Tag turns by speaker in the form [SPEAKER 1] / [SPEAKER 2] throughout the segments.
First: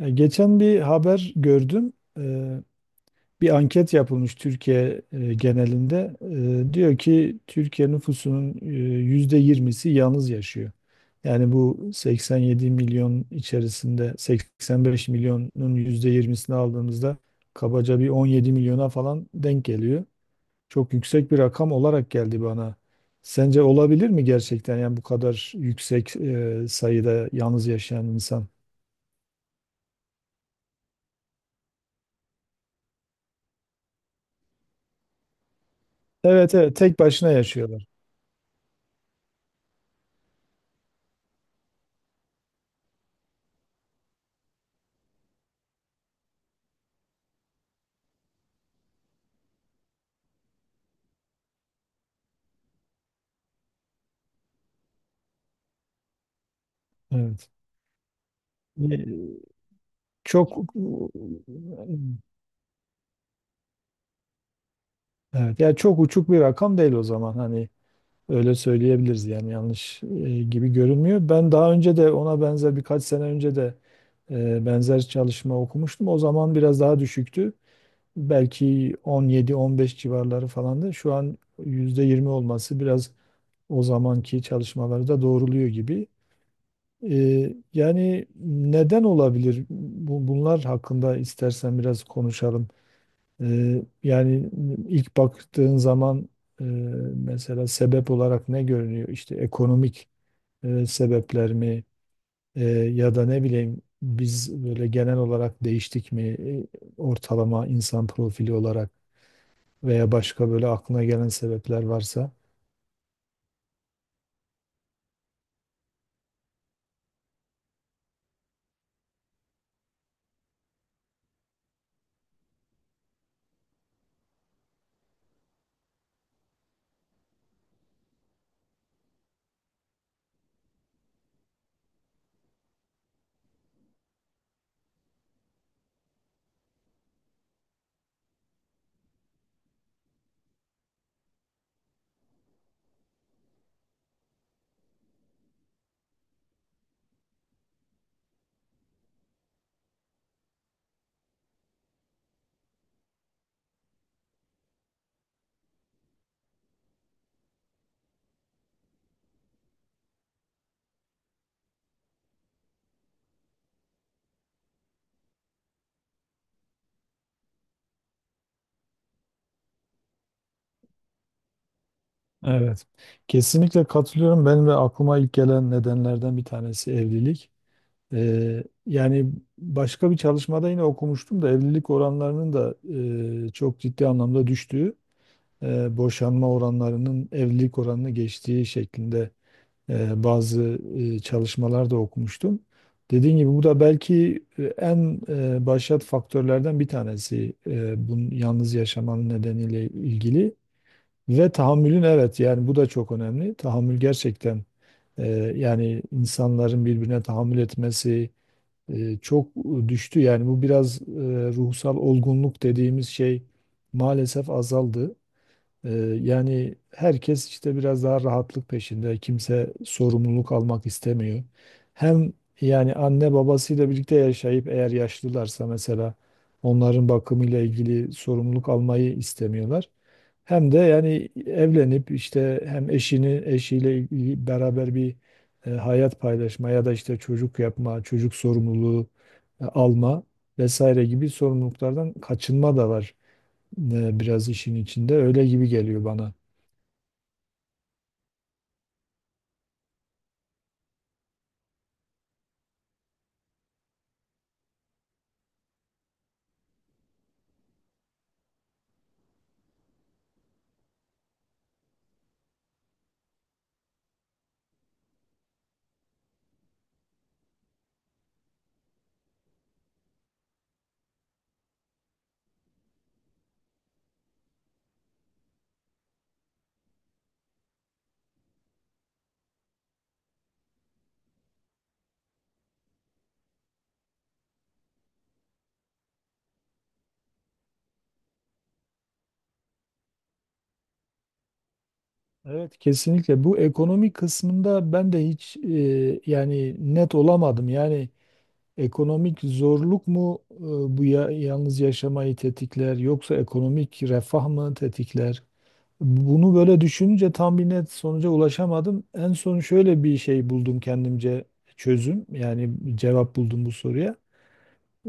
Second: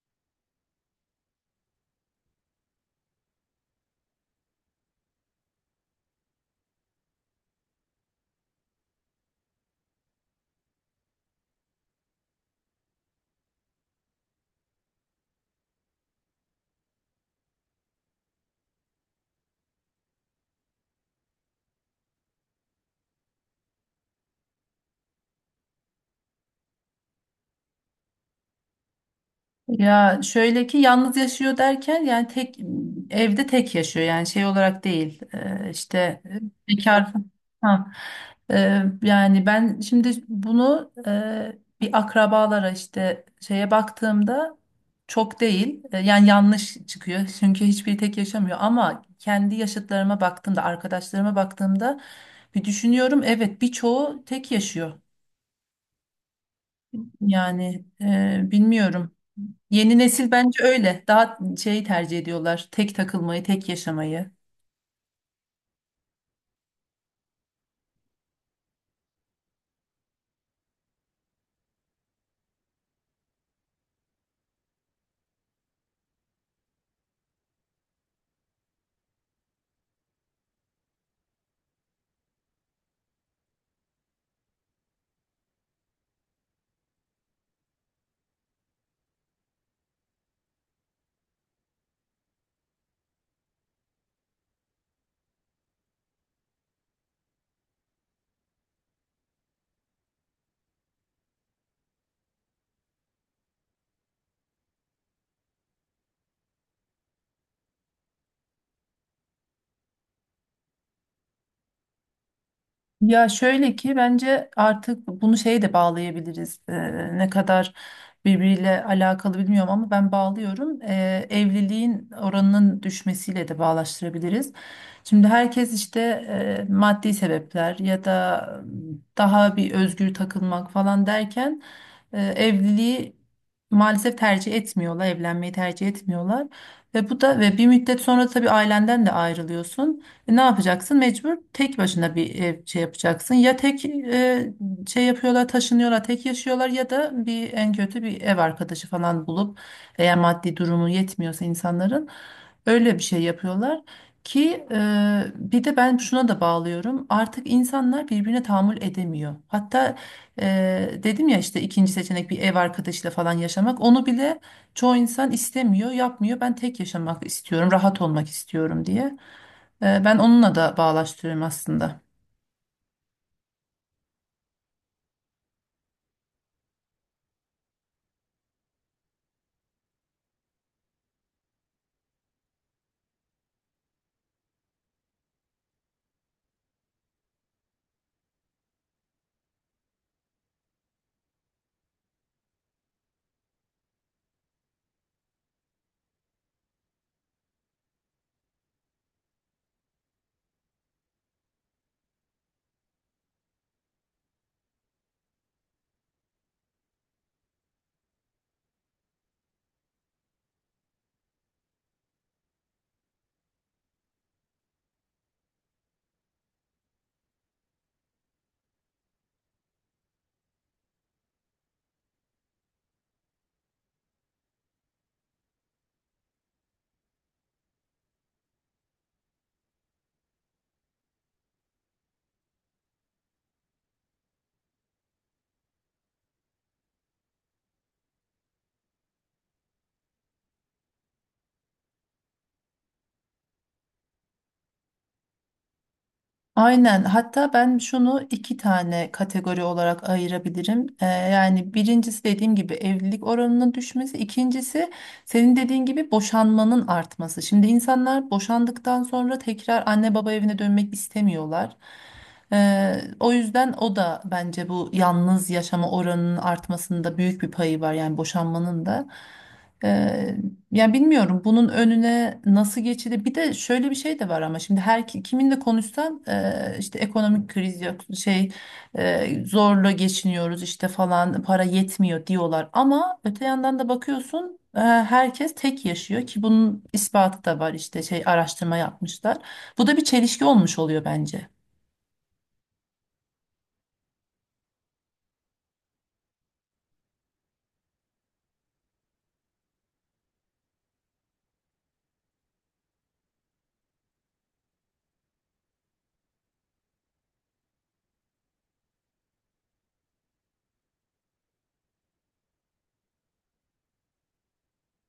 [SPEAKER 1] Geçen bir haber gördüm. E, Bir anket yapılmış Türkiye genelinde. Diyor ki Türkiye nüfusunun %20'si yalnız yaşıyor. Yani bu 87 milyon içerisinde 85 milyonun %20'sini aldığımızda kabaca bir 17 milyona falan denk geliyor. Çok yüksek bir rakam olarak geldi bana. Sence olabilir mi gerçekten yani bu kadar yüksek sayıda yalnız yaşayan insan?
[SPEAKER 2] Ya şöyle ki yalnız yaşıyor derken yani tek evde tek yaşıyor, yani şey olarak değil.
[SPEAKER 1] Evet, evet, tek
[SPEAKER 2] Bekar
[SPEAKER 1] başına yaşıyor.
[SPEAKER 2] ha. Yani ben şimdi bunu bir akrabalara, işte şeye baktığımda çok değil, yani yanlış çıkıyor çünkü hiçbiri tek yaşamıyor, ama kendi yaşıtlarıma baktığımda, arkadaşlarıma baktığımda bir düşünüyorum, evet, birçoğu tek yaşıyor,
[SPEAKER 1] Evet.
[SPEAKER 2] yani bilmiyorum.
[SPEAKER 1] E,
[SPEAKER 2] Yeni nesil
[SPEAKER 1] Çok
[SPEAKER 2] bence öyle. Daha şey tercih ediyorlar. Tek takılmayı, tek yaşamayı.
[SPEAKER 1] evet. Yani çok uçuk bir rakam değil o zaman, hani öyle söyleyebiliriz, yani yanlış gibi görünmüyor. Ben daha önce de ona benzer, birkaç sene önce de benzer çalışma okumuştum. O zaman biraz daha düşüktü. Belki 17-15 civarları falandı. Şu an %20 olması biraz o zamanki çalışmaları da doğruluyor gibi. E, yani neden olabilir? Bunlar hakkında istersen biraz konuşalım. Yani ilk baktığın zaman eee, mesela sebep olarak ne görünüyor? İşte ekonomik sebepler mi, Eee, ya da ne bileyim biz böyle genel olarak değiştik mi, ortalama insan profili olarak veya başka böyle aklına gelen sebepler varsa.
[SPEAKER 2] Ya şöyle ki bence artık bunu şeye de bağlayabiliriz. Ne kadar birbiriyle alakalı bilmiyorum ama ben bağlıyorum. Evliliğin oranının düşmesiyle de bağlaştırabiliriz. Şimdi herkes işte maddi sebepler ya da daha bir özgür takılmak falan derken evliliği maalesef tercih etmiyorlar, evlenmeyi tercih etmiyorlar. Ve bu da ve bir müddet sonra tabii ailenden de ayrılıyorsun. Ne yapacaksın? Mecbur tek başına bir ev şey yapacaksın. Ya tek şey yapıyorlar, taşınıyorlar, tek yaşıyorlar ya da bir en kötü bir ev arkadaşı falan bulup, eğer maddi durumu yetmiyorsa insanların, öyle bir şey yapıyorlar ki bir de ben şuna da bağlıyorum. Artık insanlar birbirine tahammül edemiyor. Hatta dedim ya, işte ikinci seçenek bir ev arkadaşıyla falan yaşamak. Onu bile çoğu insan istemiyor, yapmıyor. Ben tek yaşamak istiyorum, rahat olmak istiyorum diye. Ben onunla da bağlaştırıyorum aslında.
[SPEAKER 1] Evet, kesinlikle katılıyorum. Ben ve aklıma ilk gelen nedenlerden bir tanesi evlilik. Yani başka bir çalışmada yine okumuştum da evlilik oranlarının da çok ciddi anlamda düştüğü, boşanma oranlarının evlilik oranını geçtiği şeklinde bazı çalışmalar da okumuştum. Dediğim gibi bu da belki en başat faktörlerden bir tanesi, bunun yalnız yaşamanın nedeniyle ilgili ve tahammülün, evet, yani bu da çok önemli. Tahammül gerçekten, e, yani insanların birbirine tahammül etmesi çok düştü. Yani bu biraz ruhsal olgunluk dediğimiz şey maalesef azaldı. Ee, yani herkes işte biraz daha rahatlık peşinde. Kimse sorumluluk almak istemiyor. Hem yani anne babasıyla birlikte yaşayıp eğer yaşlılarsa mesela onların bakımıyla ilgili sorumluluk almayı istemiyorlar. Hem de yani evlenip işte hem eşiyle ilgili beraber bir hayat paylaşma, ya da işte çocuk yapma, çocuk sorumluluğu alma vesaire gibi sorumluluklardan kaçınma da var, biraz işin içinde öyle gibi geliyor bana.
[SPEAKER 2] Aynen. Hatta ben şunu iki tane kategori olarak ayırabilirim. Yani birincisi dediğim gibi evlilik oranının düşmesi, ikincisi senin dediğin gibi boşanmanın artması. Şimdi insanlar boşandıktan sonra tekrar anne baba evine dönmek istemiyorlar. O yüzden o da bence bu yalnız yaşama oranının artmasında büyük bir payı var, yani boşanmanın da. Ee, Ya bilmiyorum bunun önüne nasıl geçilir. Bir de şöyle bir şey de var ama, şimdi her kiminle konuşsan işte ekonomik kriz, yok şey zorla geçiniyoruz işte falan, para yetmiyor diyorlar. Ama öte yandan da bakıyorsun herkes tek yaşıyor, ki bunun ispatı da var, işte şey araştırma yapmışlar. Bu da bir çelişki olmuş oluyor bence.
[SPEAKER 1] Evet, kesinlikle bu ekonomik kısmında ben de hiç yani net olamadım. Yani ekonomik zorluk mu, bu ya, yalnız yaşamayı tetikler yoksa ekonomik refah mı tetikler? Bunu böyle düşününce tam bir net sonuca ulaşamadım. En son şöyle bir şey buldum kendimce, çözüm yani cevap buldum bu soruya.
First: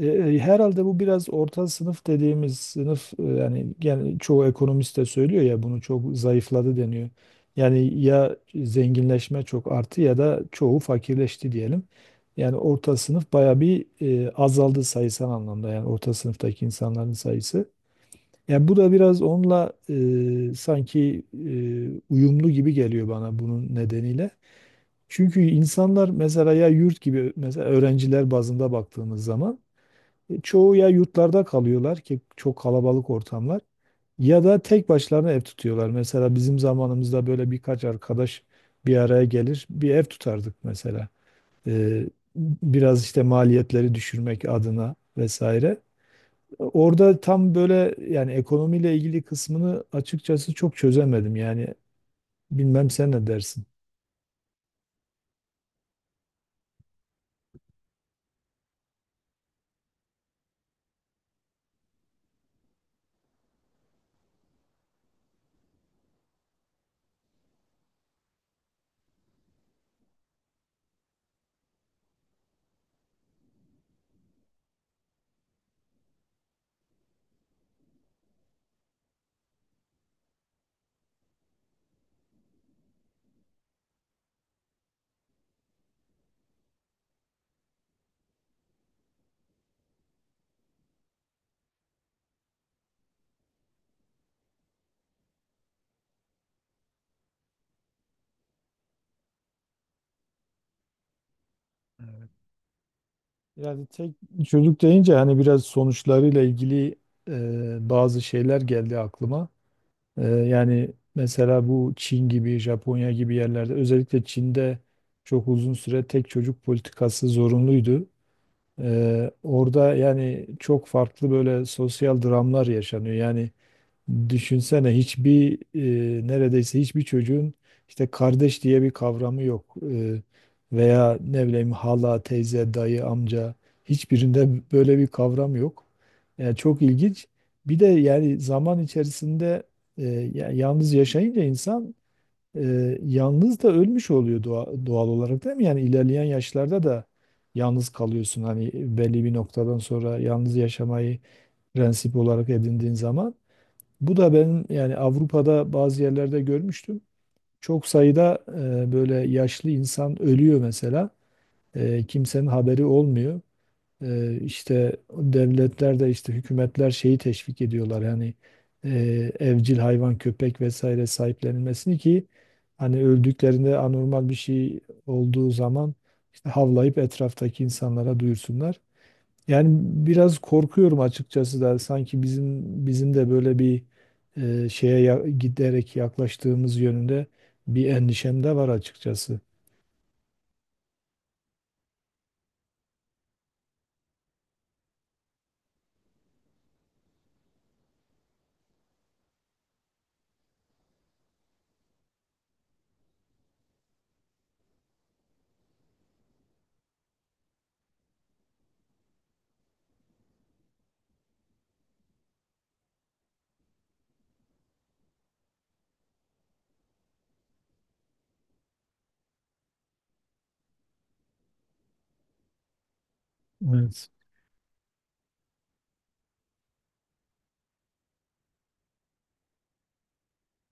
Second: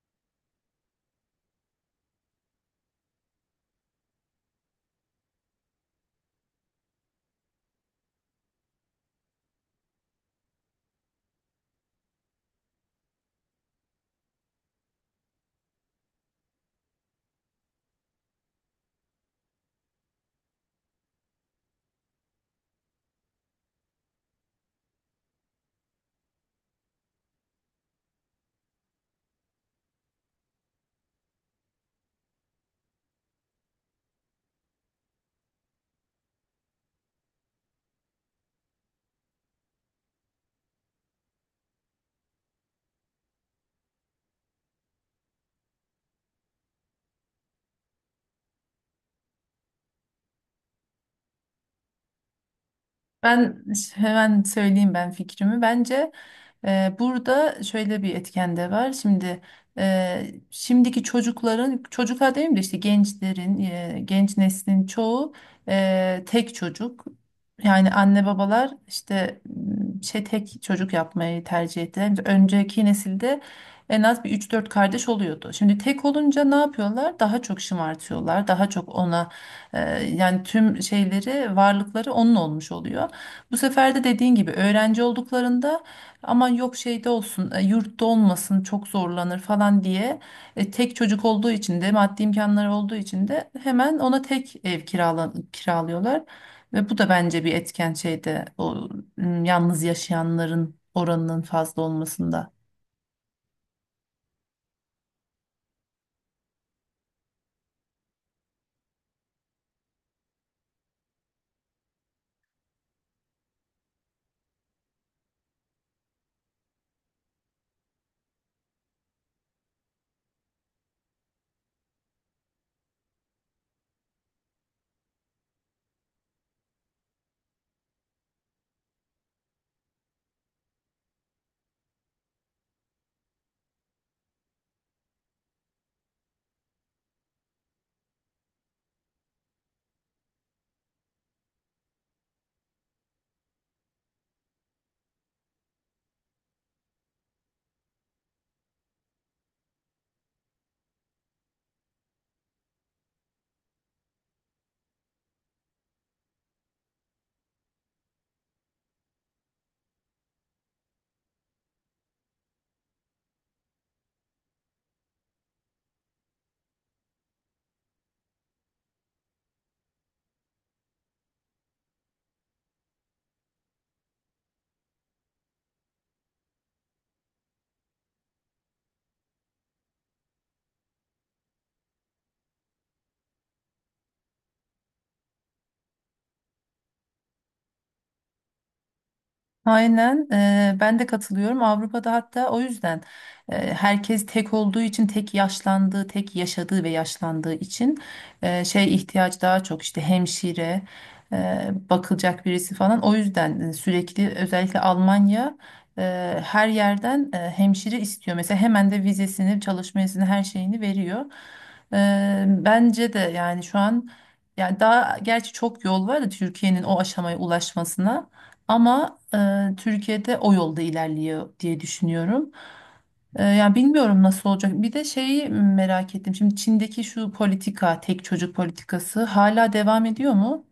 [SPEAKER 1] Herhalde bu biraz orta sınıf dediğimiz sınıf, yani gene çoğu ekonomist de söylüyor ya bunu, çok zayıfladı deniyor. Yani ya zenginleşme çok arttı ya da çoğu fakirleşti diyelim. Yani orta sınıf baya bir azaldı sayısal anlamda, yani orta sınıftaki insanların sayısı. Yani bu da biraz onunla sanki uyumlu gibi geliyor bana bunun nedeniyle. Çünkü insanlar mesela, ya yurt gibi, mesela öğrenciler bazında baktığımız zaman çoğu ya yurtlarda kalıyorlar ki çok kalabalık ortamlar, ya da tek başlarına ev tutuyorlar. Mesela bizim zamanımızda böyle birkaç arkadaş bir araya gelir bir ev tutardık mesela. E, Biraz işte maliyetleri düşürmek adına vesaire. Orada tam böyle, yani ekonomiyle ilgili kısmını açıkçası çok çözemedim. Yani bilmem sen ne dersin?
[SPEAKER 2] Ben hemen söyleyeyim ben fikrimi. Bence burada şöyle bir etken de var. Şimdi şimdiki çocukların, çocuklar değil de işte gençlerin, genç neslin çoğu tek çocuk. Yani anne babalar işte şey tek çocuk yapmayı tercih ettiler. Önceki nesilde en az bir üç dört kardeş oluyordu. Şimdi tek olunca ne yapıyorlar? Daha çok şımartıyorlar, daha çok ona yani tüm şeyleri, varlıkları onun olmuş oluyor. Bu sefer de dediğin gibi öğrenci olduklarında aman yok şeyde olsun, yurtta olmasın, çok zorlanır falan diye tek çocuk olduğu için de maddi imkanları olduğu için de hemen ona tek ev kirala, kiralıyorlar. Ve bu da bence bir etken şeyde, o yalnız yaşayanların oranının fazla olmasında.
[SPEAKER 1] Yani tek çocuk deyince hani biraz sonuçlarıyla ilgili bazı şeyler geldi aklıma. Yani mesela bu Çin gibi, Japonya gibi yerlerde özellikle Çin'de çok uzun süre tek çocuk politikası zorunluydu. Orada yani çok farklı böyle sosyal dramlar yaşanıyor. Yani düşünsene neredeyse hiçbir çocuğun işte kardeş diye bir kavramı yok. Veya ne bileyim hala, teyze, dayı, amca, hiçbirinde böyle bir kavram yok. Yani çok ilginç. Bir de yani zaman içerisinde e, yalnız yaşayınca insan e, yalnız da ölmüş oluyor doğal olarak, değil mi? Yani ilerleyen yaşlarda da yalnız kalıyorsun. Hani belli bir noktadan sonra yalnız yaşamayı prensip olarak edindiğin zaman. Bu da benim, yani Avrupa'da bazı yerlerde görmüştüm. Çok sayıda böyle yaşlı insan ölüyor mesela. Kimsenin haberi olmuyor. İşte devletler de işte hükümetler şeyi teşvik ediyorlar. Yani e, evcil hayvan, köpek vesaire sahiplenilmesini ki hani öldüklerinde anormal bir şey olduğu zaman işte havlayıp etraftaki insanlara duyursunlar. Yani biraz korkuyorum açıkçası da sanki bizim de böyle bir giderek yaklaştığımız yönünde bir endişem de var açıkçası.
[SPEAKER 2] Aynen, ben de katılıyorum. Avrupa'da hatta o yüzden herkes tek olduğu için, tek yaşlandığı, tek yaşadığı ve yaşlandığı için şey ihtiyaç daha çok, işte hemşire bakılacak birisi falan, o yüzden sürekli özellikle Almanya her yerden hemşire istiyor mesela, hemen de vizesini, çalışma izni, her şeyini veriyor. Bence de yani şu an, yani daha gerçi çok yol var da Türkiye'nin o aşamaya ulaşmasına. Ama Türkiye'de o yolda ilerliyor diye düşünüyorum. Yani
[SPEAKER 1] Evet.
[SPEAKER 2] bilmiyorum nasıl olacak. Bir de şeyi merak ettim. Şimdi Çin'deki şu politika, tek çocuk politikası hala devam ediyor mu?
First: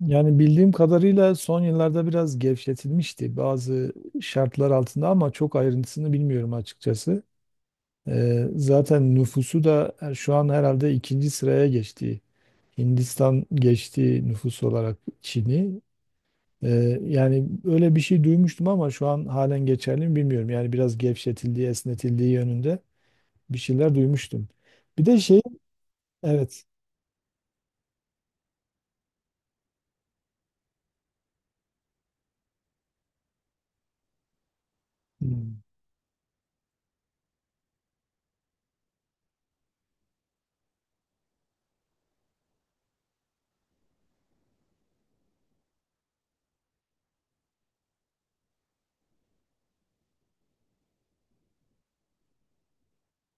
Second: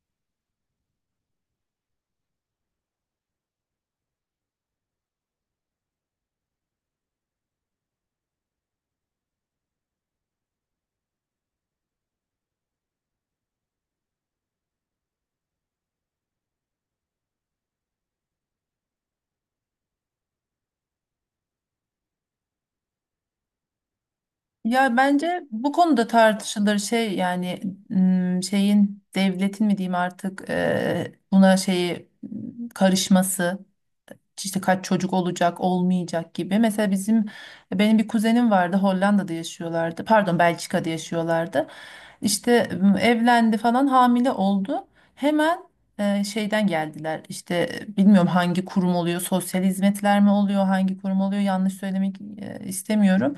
[SPEAKER 1] Yani bildiğim kadarıyla son yıllarda biraz gevşetilmişti bazı şartlar altında, ama çok ayrıntısını bilmiyorum açıkçası. Zaten nüfusu da şu an herhalde ikinci sıraya geçti. Hindistan geçti nüfus olarak Çin'i. Yani öyle bir şey duymuştum ama şu an halen geçerli mi bilmiyorum. Yani biraz gevşetildiği, esnetildiği yönünde bir şeyler duymuştum.
[SPEAKER 2] Ya
[SPEAKER 1] Bir de şey,
[SPEAKER 2] bence bu konuda
[SPEAKER 1] evet,
[SPEAKER 2] tartışılır şey yani, şeyin, devletin mi diyeyim artık, buna şeyi karışması. İşte kaç çocuk olacak,
[SPEAKER 1] hmm,
[SPEAKER 2] olmayacak gibi. Mesela benim bir kuzenim vardı, Hollanda'da yaşıyorlardı. Pardon, Belçika'da yaşıyorlardı. İşte evlendi falan, hamile oldu. Hemen şeyden geldiler. İşte bilmiyorum hangi kurum oluyor, sosyal hizmetler mi oluyor, hangi kurum oluyor, yanlış söylemek istemiyorum.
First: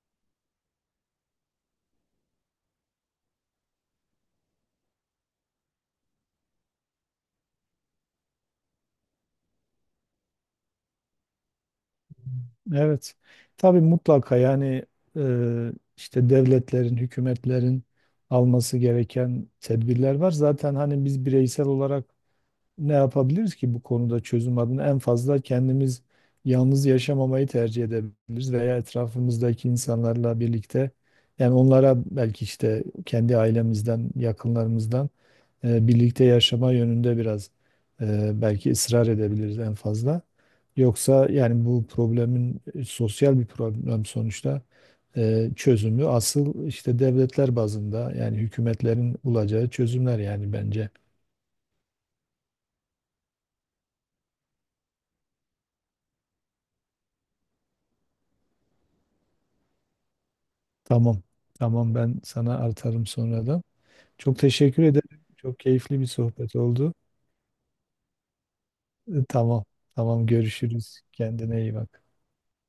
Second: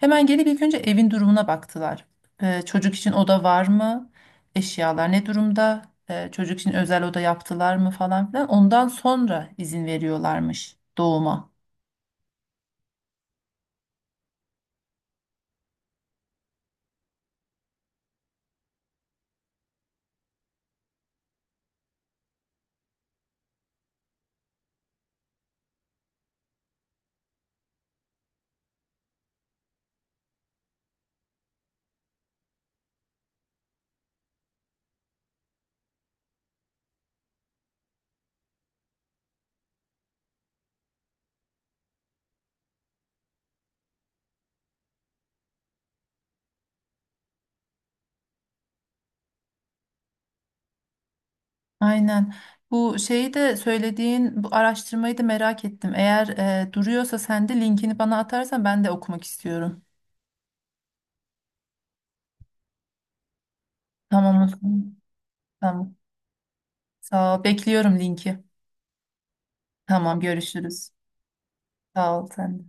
[SPEAKER 2] Hemen gelip ilk önce evin durumuna baktılar. Çocuk için oda var mı, eşyalar ne durumda, çocuk için özel oda yaptılar mı falan filan. Ondan sonra izin veriyorlarmış doğuma.
[SPEAKER 1] evet. Tabii mutlaka yani e, işte devletlerin, hükümetlerin alması gereken tedbirler var. Zaten hani biz bireysel olarak ne yapabiliriz ki bu konuda çözüm adına? En fazla kendimiz yalnız yaşamamayı tercih edebiliriz veya etrafımızdaki insanlarla birlikte, yani onlara belki, işte kendi ailemizden, yakınlarımızdan birlikte yaşama yönünde biraz belki ısrar edebiliriz en fazla. Yoksa yani bu problemin, sosyal bir problem sonuçta, çözümü asıl işte devletler bazında, yani hükümetlerin bulacağı çözümler yani bence.
[SPEAKER 2] Aynen. Bu şeyi de, söylediğin bu araştırmayı da merak ettim. Eğer duruyorsa sen de linkini bana atarsan, ben de okumak istiyorum.
[SPEAKER 1] Tamam. Tamam, ben sana artarım sonradan. Çok
[SPEAKER 2] Tamam o
[SPEAKER 1] teşekkür
[SPEAKER 2] zaman.
[SPEAKER 1] ederim. Çok
[SPEAKER 2] Tamam.
[SPEAKER 1] keyifli bir sohbet oldu.
[SPEAKER 2] Sağ ol. Bekliyorum linki.
[SPEAKER 1] Tamam.
[SPEAKER 2] Tamam,
[SPEAKER 1] Tamam,
[SPEAKER 2] görüşürüz.
[SPEAKER 1] görüşürüz. Kendine iyi bak.
[SPEAKER 2] Sağ ol sen de.